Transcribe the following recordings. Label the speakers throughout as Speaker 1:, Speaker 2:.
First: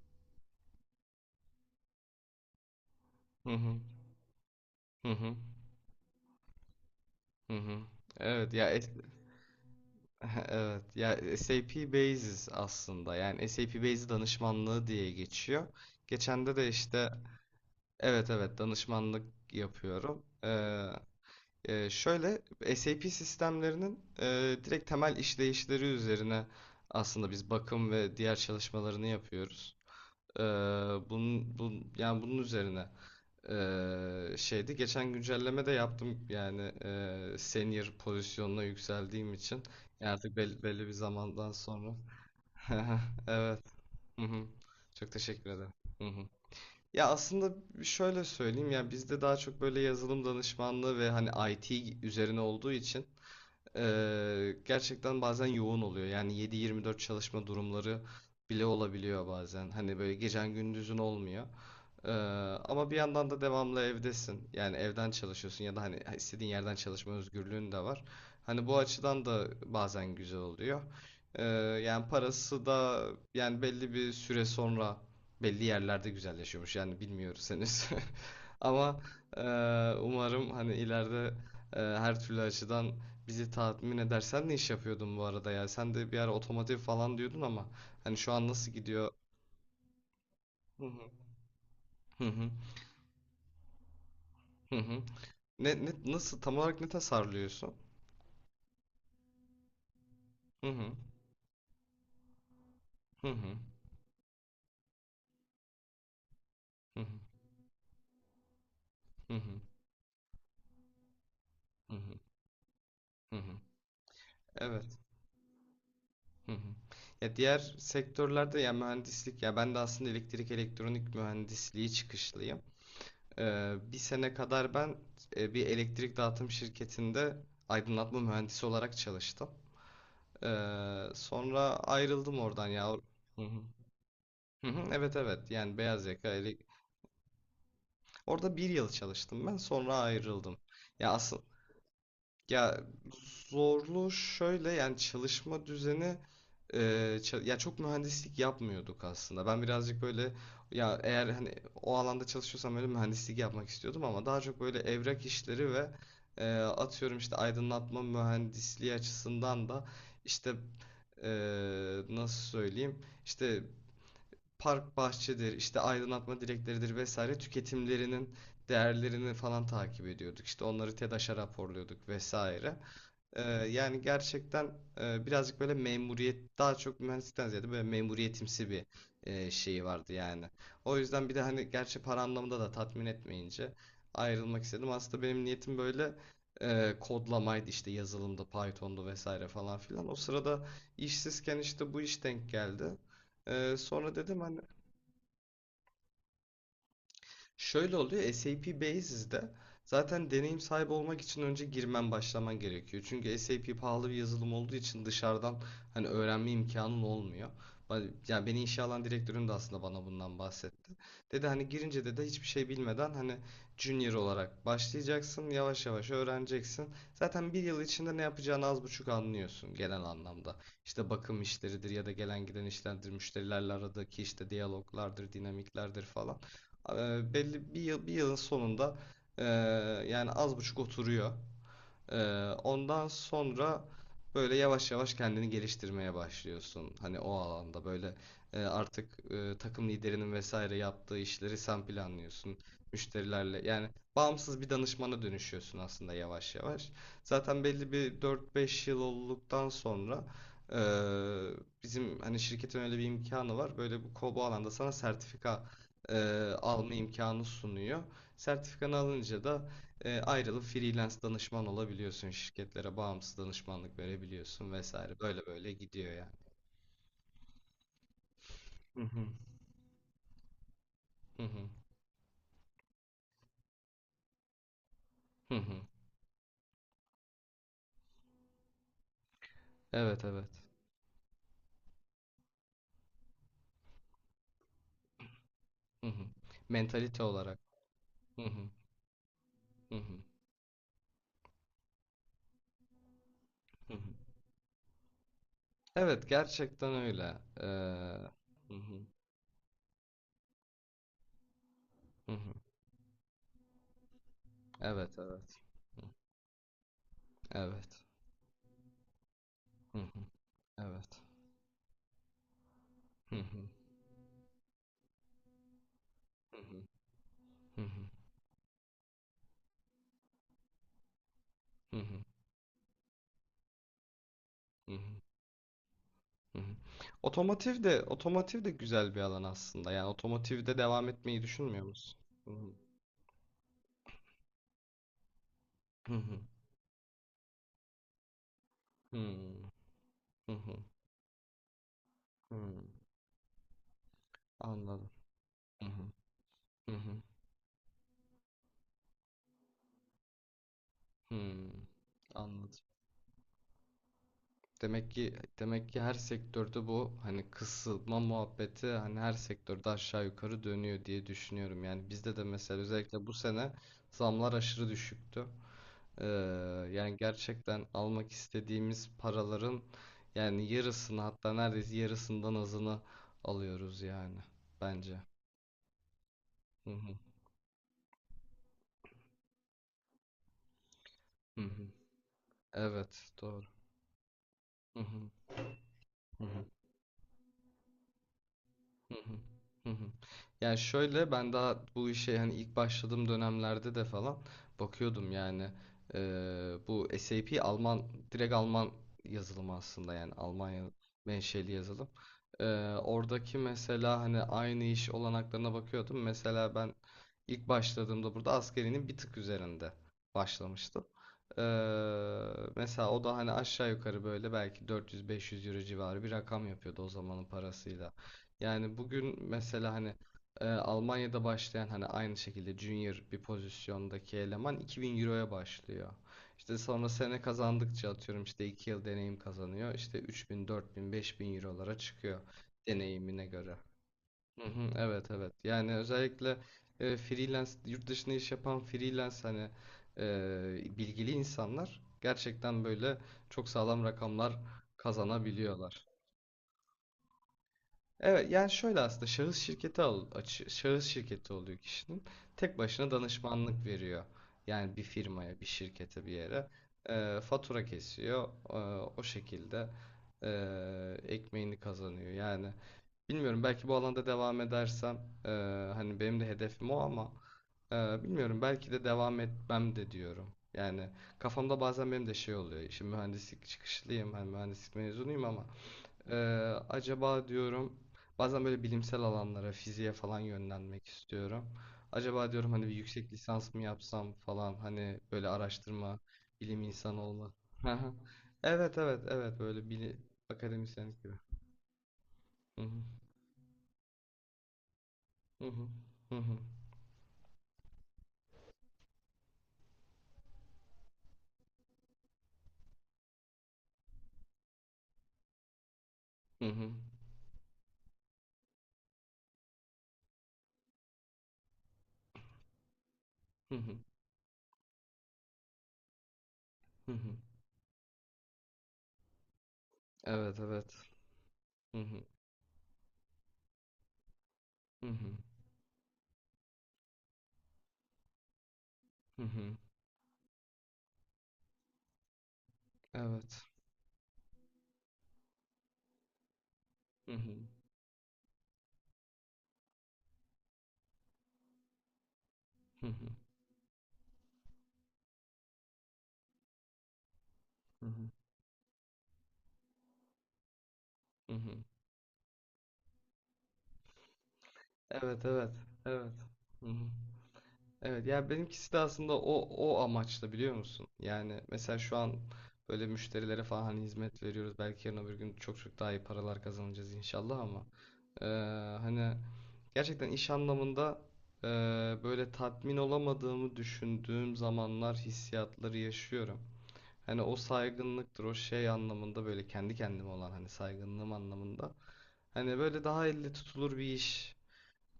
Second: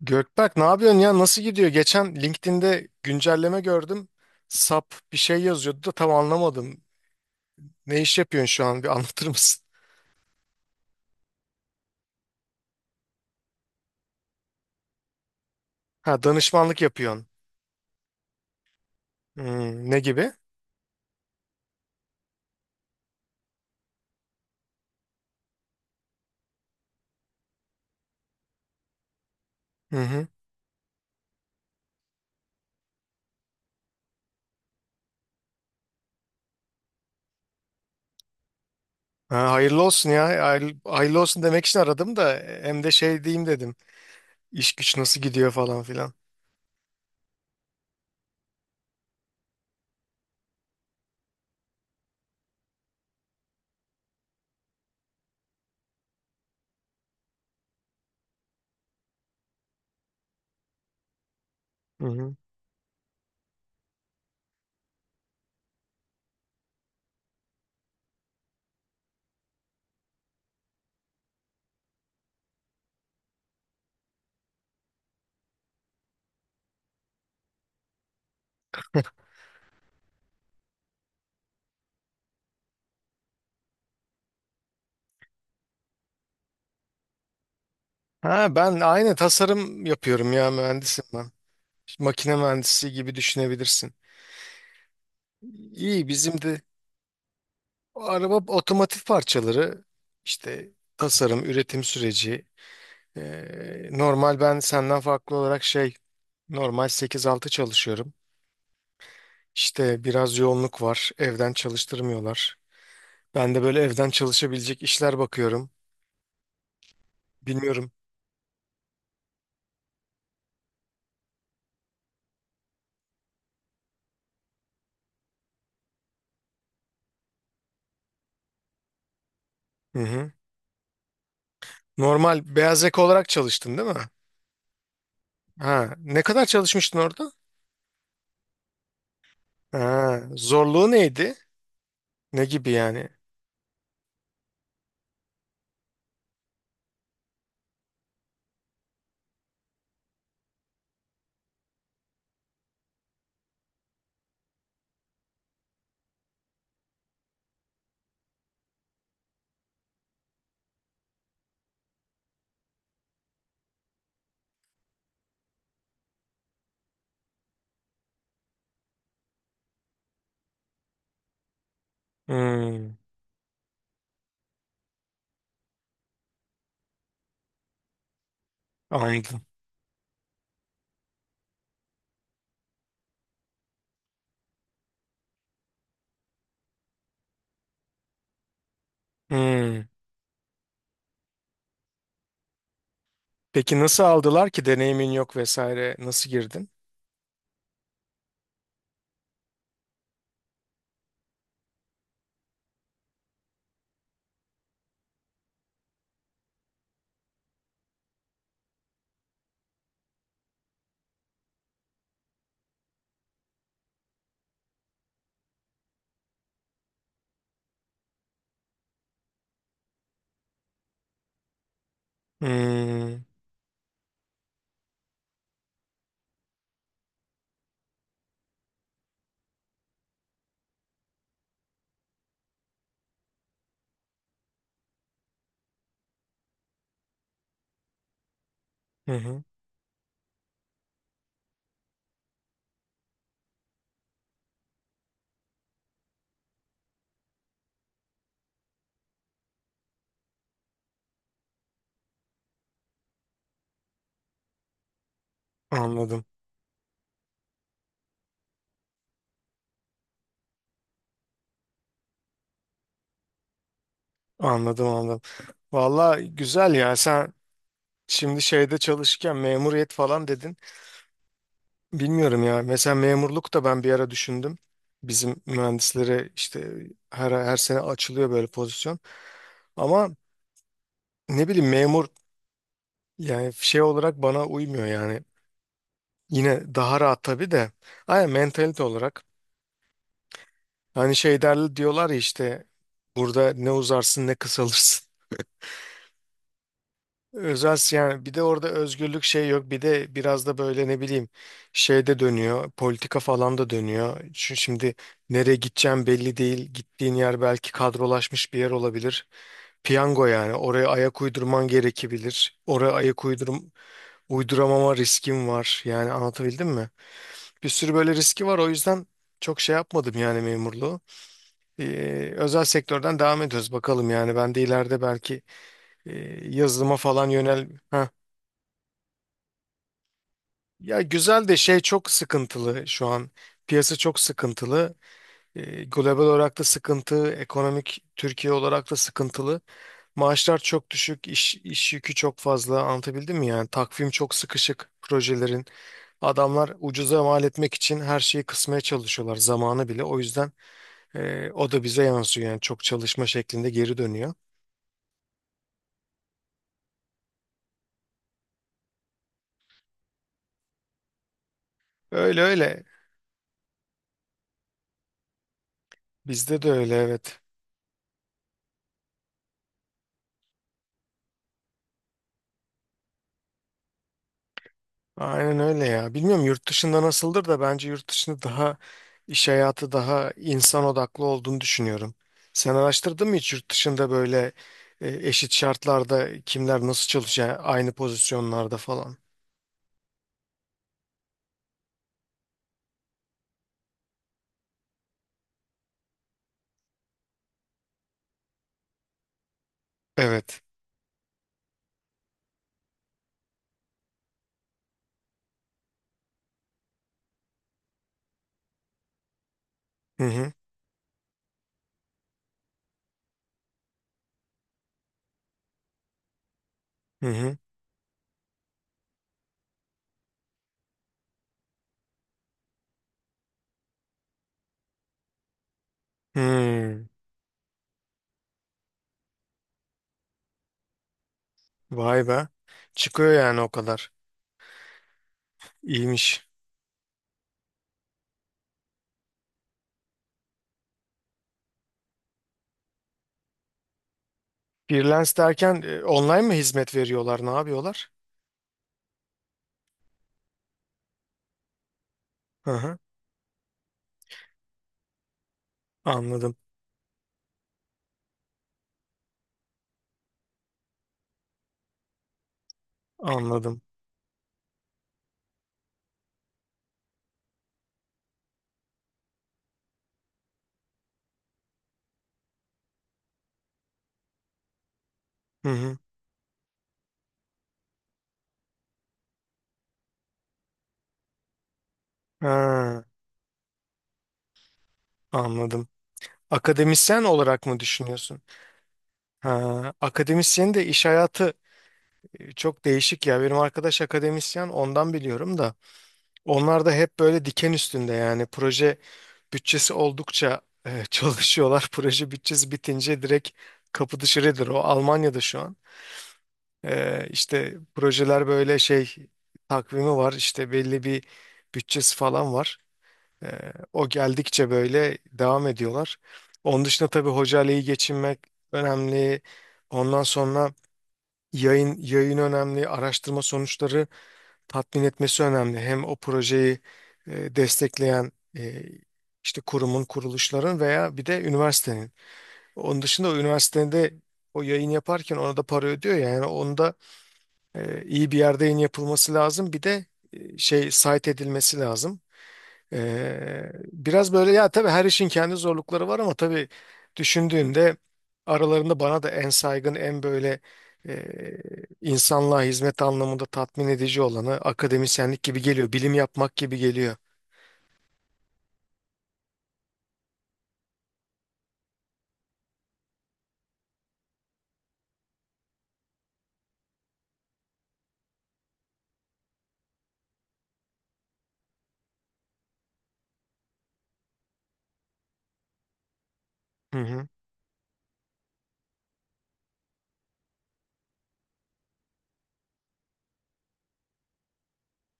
Speaker 1: Gökberk ne yapıyorsun ya, nasıl gidiyor? Geçen LinkedIn'de
Speaker 2: Hı
Speaker 1: güncelleme
Speaker 2: hı.
Speaker 1: gördüm. SAP
Speaker 2: Hı
Speaker 1: bir
Speaker 2: hı.
Speaker 1: şey yazıyordu da tam anlamadım.
Speaker 2: Hı hı.
Speaker 1: Ne iş yapıyorsun
Speaker 2: Evet
Speaker 1: şu
Speaker 2: ya
Speaker 1: an? Bir anlatır mısın?
Speaker 2: evet ya SAP Basis aslında, yani SAP Basis danışmanlığı diye geçiyor.
Speaker 1: Ha,
Speaker 2: Geçende de
Speaker 1: danışmanlık
Speaker 2: işte
Speaker 1: yapıyorsun.
Speaker 2: evet evet danışmanlık
Speaker 1: Hmm, ne
Speaker 2: yapıyorum.
Speaker 1: gibi?
Speaker 2: Şöyle, SAP sistemlerinin direkt temel işleyişleri üzerine aslında biz bakım ve diğer çalışmalarını yapıyoruz.
Speaker 1: Hı hı.
Speaker 2: Ee, yani bunun üzerine şeydi, geçen güncelleme de yaptım, yani senior pozisyonuna yükseldiğim
Speaker 1: Ha,
Speaker 2: için.
Speaker 1: hayırlı olsun
Speaker 2: Yani artık
Speaker 1: ya. Hayırlı,
Speaker 2: belli bir
Speaker 1: hayırlı olsun
Speaker 2: zamandan
Speaker 1: demek için
Speaker 2: sonra
Speaker 1: aradım da hem de şey diyeyim
Speaker 2: evet.
Speaker 1: dedim.
Speaker 2: Hı hı.
Speaker 1: İş güç
Speaker 2: Çok
Speaker 1: nasıl
Speaker 2: teşekkür
Speaker 1: gidiyor
Speaker 2: ederim.
Speaker 1: falan
Speaker 2: Hı
Speaker 1: filan.
Speaker 2: hı. Ya aslında şöyle söyleyeyim, ya bizde daha çok böyle yazılım danışmanlığı ve hani IT üzerine olduğu için gerçekten bazen yoğun oluyor, yani 7-24 çalışma durumları bile olabiliyor, bazen hani böyle gecen gündüzün olmuyor.
Speaker 1: Hı
Speaker 2: ee,
Speaker 1: hı.
Speaker 2: Ama bir yandan da devamlı evdesin. Yani evden çalışıyorsun ya da hani istediğin yerden çalışma özgürlüğün de var. Hani bu açıdan da bazen güzel oluyor. Ee, yani parası da, yani belli bir süre sonra belli yerlerde güzelleşiyormuş. Yani bilmiyoruz henüz. Ama e, umarım hani ileride her türlü açıdan bizi tatmin eder. Sen ne iş yapıyordun bu arada ya? Sen de bir ara otomotiv falan diyordun ama hani şu an
Speaker 1: Ha
Speaker 2: nasıl
Speaker 1: ben
Speaker 2: gidiyor?
Speaker 1: aynı tasarım yapıyorum ya,
Speaker 2: Hı
Speaker 1: mühendisim
Speaker 2: hı.
Speaker 1: ben.
Speaker 2: Hı
Speaker 1: Makine
Speaker 2: hı.
Speaker 1: mühendisi gibi düşünebilirsin.
Speaker 2: Hı hı. Ne
Speaker 1: İyi, bizim
Speaker 2: nasıl, tam
Speaker 1: de
Speaker 2: olarak ne tasarlıyorsun?
Speaker 1: o araba otomotiv parçaları
Speaker 2: Hı
Speaker 1: işte
Speaker 2: hı.
Speaker 1: tasarım, üretim süreci.
Speaker 2: Hı hı.
Speaker 1: Normal ben senden farklı olarak şey, normal
Speaker 2: Hı hı.
Speaker 1: sekiz altı çalışıyorum.
Speaker 2: Hı hı.
Speaker 1: İşte biraz yoğunluk var. Evden
Speaker 2: Hı hı.
Speaker 1: çalıştırmıyorlar.
Speaker 2: Hı
Speaker 1: Ben
Speaker 2: hı.
Speaker 1: de böyle evden çalışabilecek
Speaker 2: Evet.
Speaker 1: işler bakıyorum.
Speaker 2: Hı hı. Ya diğer
Speaker 1: Bilmiyorum.
Speaker 2: sektörlerde ya mühendislik, ya ben de aslında elektrik elektronik mühendisliği çıkışlıyım. Bir sene kadar ben bir elektrik dağıtım şirketinde aydınlatma mühendisi olarak çalıştım.
Speaker 1: Hı hı.
Speaker 2: Sonra ayrıldım
Speaker 1: Normal
Speaker 2: oradan,
Speaker 1: beyaz
Speaker 2: ya. Hı
Speaker 1: yaka olarak
Speaker 2: hı.
Speaker 1: çalıştın değil mi?
Speaker 2: Hı hı, evet evet, yani
Speaker 1: Ha,
Speaker 2: beyaz
Speaker 1: ne
Speaker 2: yaka
Speaker 1: kadar çalışmıştın orada?
Speaker 2: orada bir yıl çalıştım ben, sonra
Speaker 1: Ha,
Speaker 2: ayrıldım.
Speaker 1: zorluğu
Speaker 2: Ya
Speaker 1: neydi?
Speaker 2: asıl,
Speaker 1: Ne gibi
Speaker 2: ya
Speaker 1: yani?
Speaker 2: zorlu şöyle, yani çalışma düzeni e, ya çok mühendislik yapmıyorduk aslında. Ben birazcık böyle, ya eğer hani o alanda çalışıyorsam öyle mühendislik yapmak istiyordum, ama daha çok böyle evrak işleri ve atıyorum işte aydınlatma mühendisliği açısından da işte e, nasıl söyleyeyim, işte park bahçedir, işte aydınlatma direkleridir vesaire, tüketimlerinin değerlerini falan takip ediyorduk. İşte onları TEDAŞ'a raporluyorduk vesaire.
Speaker 1: Hmm,
Speaker 2: Yani gerçekten birazcık böyle memuriyet, daha çok mühendislikten ziyade böyle memuriyetimsi bir
Speaker 1: anladım.
Speaker 2: şeyi vardı yani. O yüzden bir de hani gerçi para anlamında da tatmin etmeyince ayrılmak istedim. Aslında benim niyetim böyle kodlamaydı, işte yazılımda Python'du vesaire falan
Speaker 1: Hmm.
Speaker 2: filan. O sırada işsizken işte bu iş denk geldi.
Speaker 1: Peki nasıl
Speaker 2: Sonra dedim
Speaker 1: aldılar
Speaker 2: hani.
Speaker 1: ki, deneyimin yok vesaire, nasıl girdin?
Speaker 2: Şöyle oluyor, SAP Basis'de zaten deneyim sahibi olmak için önce girmen, başlaman gerekiyor. Çünkü SAP pahalı bir yazılım olduğu için dışarıdan hani öğrenme imkanın olmuyor. Yani beni işe alan direktörüm de aslında bana bundan bahsetti. Dedi hani, girince de hiçbir şey bilmeden hani junior olarak başlayacaksın, yavaş yavaş öğreneceksin. Zaten bir yıl içinde ne yapacağını az buçuk anlıyorsun genel anlamda. İşte bakım işleridir ya da gelen giden işlerdir,
Speaker 1: Hmm.
Speaker 2: müşterilerle aradaki işte diyaloglardır, dinamiklerdir falan. Belli bir yılın sonunda eee, yani az buçuk oturuyor. Ee, ondan sonra böyle yavaş yavaş kendini geliştirmeye başlıyorsun. Hani o alanda böyle artık
Speaker 1: Hı hı.
Speaker 2: takım liderinin vesaire yaptığı işleri sen planlıyorsun. Müşterilerle, yani bağımsız bir danışmana dönüşüyorsun aslında yavaş yavaş. Zaten belli bir 4-5 yıl olduktan sonra e, bizim hani şirketin öyle bir imkanı var. Böyle bu alanda sana sertifika e,
Speaker 1: Anladım.
Speaker 2: alma imkanı sunuyor. Sertifikanı alınca da ayrılıp freelance danışman olabiliyorsun. Şirketlere bağımsız danışmanlık verebiliyorsun
Speaker 1: Anladım anladım.
Speaker 2: vesaire. Böyle böyle gidiyor
Speaker 1: Valla
Speaker 2: yani.
Speaker 1: güzel ya, sen şimdi şeyde
Speaker 2: Hı hı.
Speaker 1: çalışırken memuriyet falan dedin.
Speaker 2: Hı hı.
Speaker 1: Bilmiyorum ya, mesela memurluk da ben bir ara düşündüm. Bizim
Speaker 2: Hı hı.
Speaker 1: mühendislere işte her, her sene açılıyor böyle pozisyon. Ama
Speaker 2: Evet evet.
Speaker 1: ne bileyim, memur yani şey olarak bana uymuyor yani.
Speaker 2: Hı hı.
Speaker 1: Yine daha rahat
Speaker 2: Mentalite
Speaker 1: tabii
Speaker 2: olarak.
Speaker 1: de. Aynen,
Speaker 2: Hı hı.
Speaker 1: mentalite olarak.
Speaker 2: Hı hı.
Speaker 1: Hani şey derler diyorlar ya, işte burada ne
Speaker 2: Hı hı.
Speaker 1: uzarsın ne kısalırsın.
Speaker 2: Evet, gerçekten öyle.
Speaker 1: Özel si-, yani bir
Speaker 2: Ee,
Speaker 1: de orada
Speaker 2: hı hı.
Speaker 1: özgürlük şey yok, bir de biraz da böyle ne bileyim şey de
Speaker 2: Hı hı.
Speaker 1: dönüyor, politika falan da dönüyor. Çünkü şimdi
Speaker 2: Evet
Speaker 1: nereye
Speaker 2: evet. Hı.
Speaker 1: gideceğim belli değil, gittiğin yer belki
Speaker 2: Evet.
Speaker 1: kadrolaşmış bir yer olabilir.
Speaker 2: Hı hı.
Speaker 1: Piyango yani, oraya
Speaker 2: Evet.
Speaker 1: ayak uydurman gerekebilir. Oraya ayak
Speaker 2: Hı hı.
Speaker 1: uydurum, uyduramama riskim var yani,
Speaker 2: Hı
Speaker 1: anlatabildim
Speaker 2: hı.
Speaker 1: mi? Bir
Speaker 2: Hı
Speaker 1: sürü
Speaker 2: hı.
Speaker 1: böyle riski var, o yüzden çok şey yapmadım yani memurluğu.
Speaker 2: Hı hı.
Speaker 1: Özel sektörden devam ediyoruz bakalım, yani ben de
Speaker 2: Hı
Speaker 1: ileride
Speaker 2: hı.
Speaker 1: belki e,
Speaker 2: Hı hı.
Speaker 1: yazılıma falan yönel
Speaker 2: Otomotiv de,
Speaker 1: ha.
Speaker 2: otomotiv de güzel bir alan aslında. Yani otomotivde
Speaker 1: Ya
Speaker 2: devam etmeyi
Speaker 1: güzel de şey,
Speaker 2: düşünmüyor
Speaker 1: çok
Speaker 2: musun? Hı hı.
Speaker 1: sıkıntılı şu an, piyasa çok sıkıntılı.
Speaker 2: Hı
Speaker 1: Global
Speaker 2: hı.
Speaker 1: olarak da sıkıntı ekonomik, Türkiye olarak da
Speaker 2: Hı
Speaker 1: sıkıntılı,
Speaker 2: hı.
Speaker 1: maaşlar
Speaker 2: Hı.
Speaker 1: çok düşük, iş yükü çok
Speaker 2: Hmm.
Speaker 1: fazla, anlatabildim mi yani, takvim çok sıkışık
Speaker 2: Anladım.
Speaker 1: projelerin,
Speaker 2: Hı hı.
Speaker 1: adamlar
Speaker 2: Hı hı.
Speaker 1: ucuza mal etmek için her şeyi kısmaya çalışıyorlar, zamanı bile, o yüzden o
Speaker 2: Hı.
Speaker 1: da bize yansıyor yani,
Speaker 2: Anladım.
Speaker 1: çok çalışma şeklinde geri dönüyor.
Speaker 2: Demek ki, demek ki her sektörde bu hani kısılma muhabbeti, hani her sektörde aşağı yukarı dönüyor diye düşünüyorum. Yani bizde
Speaker 1: Öyle
Speaker 2: de mesela
Speaker 1: öyle.
Speaker 2: özellikle bu sene zamlar aşırı düşüktü. Ee,
Speaker 1: Bizde de öyle,
Speaker 2: yani
Speaker 1: evet.
Speaker 2: gerçekten almak istediğimiz paraların, yani yarısını, hatta neredeyse yarısından azını alıyoruz yani bence.
Speaker 1: Aynen öyle ya. Bilmiyorum yurt
Speaker 2: Hı
Speaker 1: dışında
Speaker 2: hı.
Speaker 1: nasıldır da, bence yurt dışında daha iş hayatı daha insan odaklı olduğunu
Speaker 2: Hı hı.
Speaker 1: düşünüyorum. Sen
Speaker 2: Evet,
Speaker 1: araştırdın mı hiç
Speaker 2: doğru.
Speaker 1: yurt dışında böyle
Speaker 2: Hı hı.
Speaker 1: eşit şartlarda kimler nasıl çalışıyor aynı pozisyonlarda
Speaker 2: Hı
Speaker 1: falan?
Speaker 2: hı. Hı hı. Yani şöyle, ben daha bu işe hani ilk başladığım dönemlerde de falan bakıyordum yani. Bu SAP Alman, direkt Alman yazılımı aslında, yani
Speaker 1: Evet.
Speaker 2: Almanya menşeli yazılım. Eee, oradaki mesela hani aynı iş olanaklarına bakıyordum. Mesela ben ilk başladığımda burada askerinin bir tık üzerinde
Speaker 1: Hı hı.
Speaker 2: başlamıştım. Eee, mesela o da hani aşağı yukarı böyle belki 400-500 euro civarı bir rakam yapıyordu o
Speaker 1: Hı
Speaker 2: zamanın
Speaker 1: hı.
Speaker 2: parasıyla. Yani bugün mesela hani Almanya'da başlayan, hani aynı şekilde junior bir pozisyondaki eleman 2000 euroya başlıyor. İşte
Speaker 1: Hmm.
Speaker 2: sonra sene kazandıkça atıyorum işte 2 yıl deneyim kazanıyor. İşte 3000, 4000, 5000 eurolara
Speaker 1: Vay
Speaker 2: çıkıyor
Speaker 1: be. Çıkıyor
Speaker 2: deneyimine
Speaker 1: yani o
Speaker 2: göre.
Speaker 1: kadar.
Speaker 2: Hı hı, evet evet. Yani
Speaker 1: İyiymiş.
Speaker 2: özellikle freelance, yurt dışında iş yapan freelance hani bilgili insanlar gerçekten böyle çok sağlam rakamlar
Speaker 1: Freelance derken
Speaker 2: kazanabiliyorlar.
Speaker 1: online mı hizmet veriyorlar? Ne yapıyorlar?
Speaker 2: Evet, yani şöyle aslında şahıs şirketi şahıs şirketi oluyor kişinin.
Speaker 1: Hı
Speaker 2: Tek
Speaker 1: hı.
Speaker 2: başına danışmanlık veriyor. Yani bir firmaya, bir şirkete, bir
Speaker 1: Anladım.
Speaker 2: yere fatura kesiyor. O şekilde ekmeğini kazanıyor. Yani bilmiyorum
Speaker 1: Anladım.
Speaker 2: belki bu alanda devam edersem ee, hani benim de hedefim o, ama bilmiyorum belki de devam etmem de diyorum. Yani kafamda bazen benim de şey oluyor. Şimdi mühendislik çıkışlıyım, hani mühendislik mezunuyum, ama
Speaker 1: Hı hı.
Speaker 2: ee, acaba diyorum bazen böyle bilimsel alanlara, fiziğe falan yönlenmek istiyorum. Acaba diyorum hani bir
Speaker 1: Ha,
Speaker 2: yüksek lisans mı yapsam falan, hani böyle
Speaker 1: anladım.
Speaker 2: araştırma, bilim insanı
Speaker 1: Akademisyen
Speaker 2: olma.
Speaker 1: olarak mı
Speaker 2: Aha.
Speaker 1: düşünüyorsun?
Speaker 2: Evet evet evet, böyle
Speaker 1: Ha,
Speaker 2: bilim,
Speaker 1: akademisyen de iş
Speaker 2: akademisyenlik gibi.
Speaker 1: hayatı
Speaker 2: Hı
Speaker 1: çok
Speaker 2: hı,
Speaker 1: değişik ya. Benim arkadaş akademisyen, ondan biliyorum
Speaker 2: hı
Speaker 1: da.
Speaker 2: hı, hı hı,
Speaker 1: Onlar da hep böyle diken üstünde, yani proje bütçesi oldukça çalışıyorlar. Proje bütçesi bitince direkt kapı dışarıdır. O Almanya'da şu an.
Speaker 2: hı hı,
Speaker 1: E, işte projeler böyle şey, takvimi var, işte belli bir bütçesi falan var.
Speaker 2: hı hı,
Speaker 1: O geldikçe böyle devam ediyorlar. Onun dışında
Speaker 2: hı
Speaker 1: tabii
Speaker 2: hı.
Speaker 1: hocayla iyi geçinmek önemli. Ondan
Speaker 2: Evet
Speaker 1: sonra
Speaker 2: evet.
Speaker 1: yayın
Speaker 2: Hı hı,
Speaker 1: yayın önemli, araştırma sonuçları tatmin
Speaker 2: hı hı,
Speaker 1: etmesi önemli. Hem o projeyi destekleyen e,
Speaker 2: hı
Speaker 1: işte
Speaker 2: hı.
Speaker 1: kurumun, kuruluşların veya bir de üniversitenin. Onun dışında o
Speaker 2: Evet.
Speaker 1: üniversitenin de o yayın yaparken ona da para ödüyor ya. Yani onda
Speaker 2: Hı,
Speaker 1: iyi bir yerde yayın yapılması lazım. Bir de şey, site edilmesi lazım.
Speaker 2: hı hı,
Speaker 1: Biraz böyle ya, tabii her işin kendi zorlukları var, ama tabii düşündüğünde
Speaker 2: hı hı,
Speaker 1: aralarında bana da en saygın, en böyle e,
Speaker 2: hı hı.
Speaker 1: insanlığa hizmet anlamında tatmin edici olanı akademisyenlik
Speaker 2: Evet
Speaker 1: gibi
Speaker 2: evet
Speaker 1: geliyor. Bilim
Speaker 2: evet.
Speaker 1: yapmak gibi
Speaker 2: Hı hı.
Speaker 1: geliyor.
Speaker 2: Evet ya benimkisi de aslında o amaçla, biliyor musun? Yani mesela şu an böyle müşterilere falan hani hizmet veriyoruz. Belki yarın öbür gün çok çok daha iyi paralar kazanacağız inşallah, ama eee, hani gerçekten iş anlamında eee, böyle tatmin olamadığımı düşündüğüm zamanlar, hissiyatları yaşıyorum.
Speaker 1: Hı hı.
Speaker 2: Hani o saygınlıktır, o şey anlamında, böyle kendi kendime olan hani saygınlığım anlamında. Hani böyle daha elle tutulur bir iş.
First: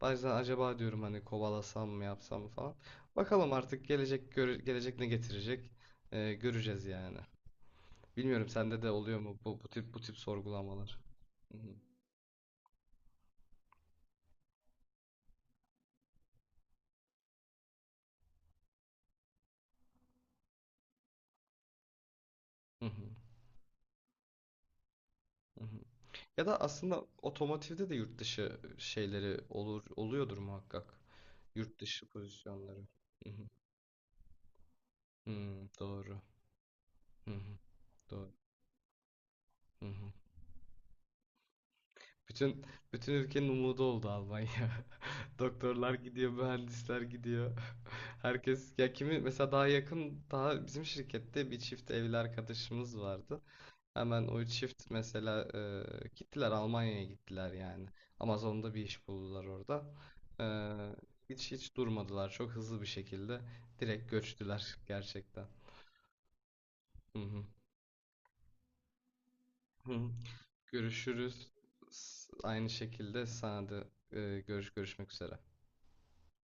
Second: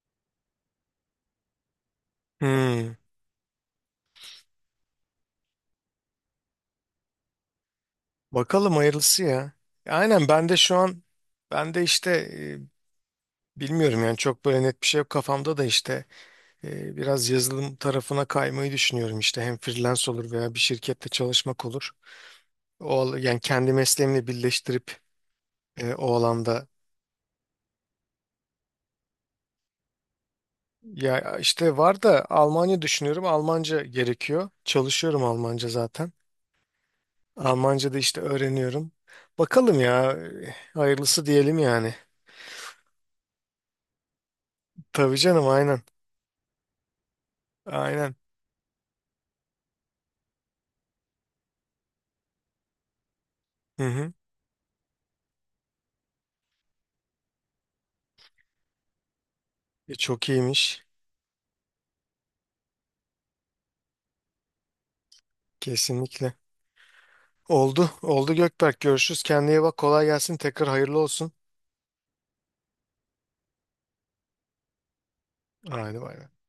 Speaker 2: Bazen acaba diyorum hani kovalasam mı, yapsam mı falan.
Speaker 1: Hmm.
Speaker 2: Bakalım artık gelecek gelecek ne getirecek. Göreceğiz yani. Bilmiyorum
Speaker 1: Bakalım
Speaker 2: sende de oluyor
Speaker 1: hayırlısı
Speaker 2: mu
Speaker 1: ya.
Speaker 2: bu tip bu tip
Speaker 1: Aynen, ben de şu
Speaker 2: sorgulamalar?
Speaker 1: an
Speaker 2: Hı
Speaker 1: ben
Speaker 2: hı,
Speaker 1: de işte bilmiyorum yani, çok böyle net bir şey yok kafamda da, işte biraz yazılım tarafına kaymayı düşünüyorum, işte hem freelance olur veya bir şirkette çalışmak olur.
Speaker 2: hı
Speaker 1: O,
Speaker 2: hı,
Speaker 1: al- yani kendi mesleğimle birleştirip
Speaker 2: hı hı.
Speaker 1: o
Speaker 2: Ya da
Speaker 1: alanda
Speaker 2: aslında otomotivde de yurt dışı şeyleri olur, oluyordur muhakkak.
Speaker 1: ya işte
Speaker 2: Yurt
Speaker 1: var
Speaker 2: dışı
Speaker 1: da,
Speaker 2: pozisyonları.
Speaker 1: Almanya düşünüyorum.
Speaker 2: Hı hı.
Speaker 1: Almanca gerekiyor. Çalışıyorum
Speaker 2: Hı,
Speaker 1: Almanca zaten.
Speaker 2: doğru. Hı hı,
Speaker 1: Almanca da işte
Speaker 2: doğru.
Speaker 1: öğreniyorum. Bakalım
Speaker 2: Hı
Speaker 1: ya,
Speaker 2: hı.
Speaker 1: hayırlısı diyelim yani.
Speaker 2: Bütün bütün ülkenin umudu oldu Almanya.
Speaker 1: Tabii canım, aynen.
Speaker 2: Doktorlar gidiyor, mühendisler gidiyor.
Speaker 1: Aynen.
Speaker 2: Herkes ya, kimi mesela daha yakın, daha bizim şirkette bir çift evli arkadaşımız vardı.
Speaker 1: Hı hı.
Speaker 2: Hemen o çift mesela gittiler, Almanya'ya gittiler yani. Amazon'da bir iş buldular orada.
Speaker 1: E, çok
Speaker 2: E,
Speaker 1: iyiymiş.
Speaker 2: hiç hiç durmadılar. Çok hızlı bir şekilde direkt göçtüler gerçekten.
Speaker 1: Kesinlikle.
Speaker 2: Hı hı.
Speaker 1: Oldu. Oldu Gökberk. Görüşürüz. Kendine iyi bak.
Speaker 2: Hı
Speaker 1: Kolay
Speaker 2: hı.
Speaker 1: gelsin. Tekrar hayırlı olsun.
Speaker 2: Görüşürüz. Aynı şekilde sana da görüşmek üzere.
Speaker 1: Haydi bay, bay.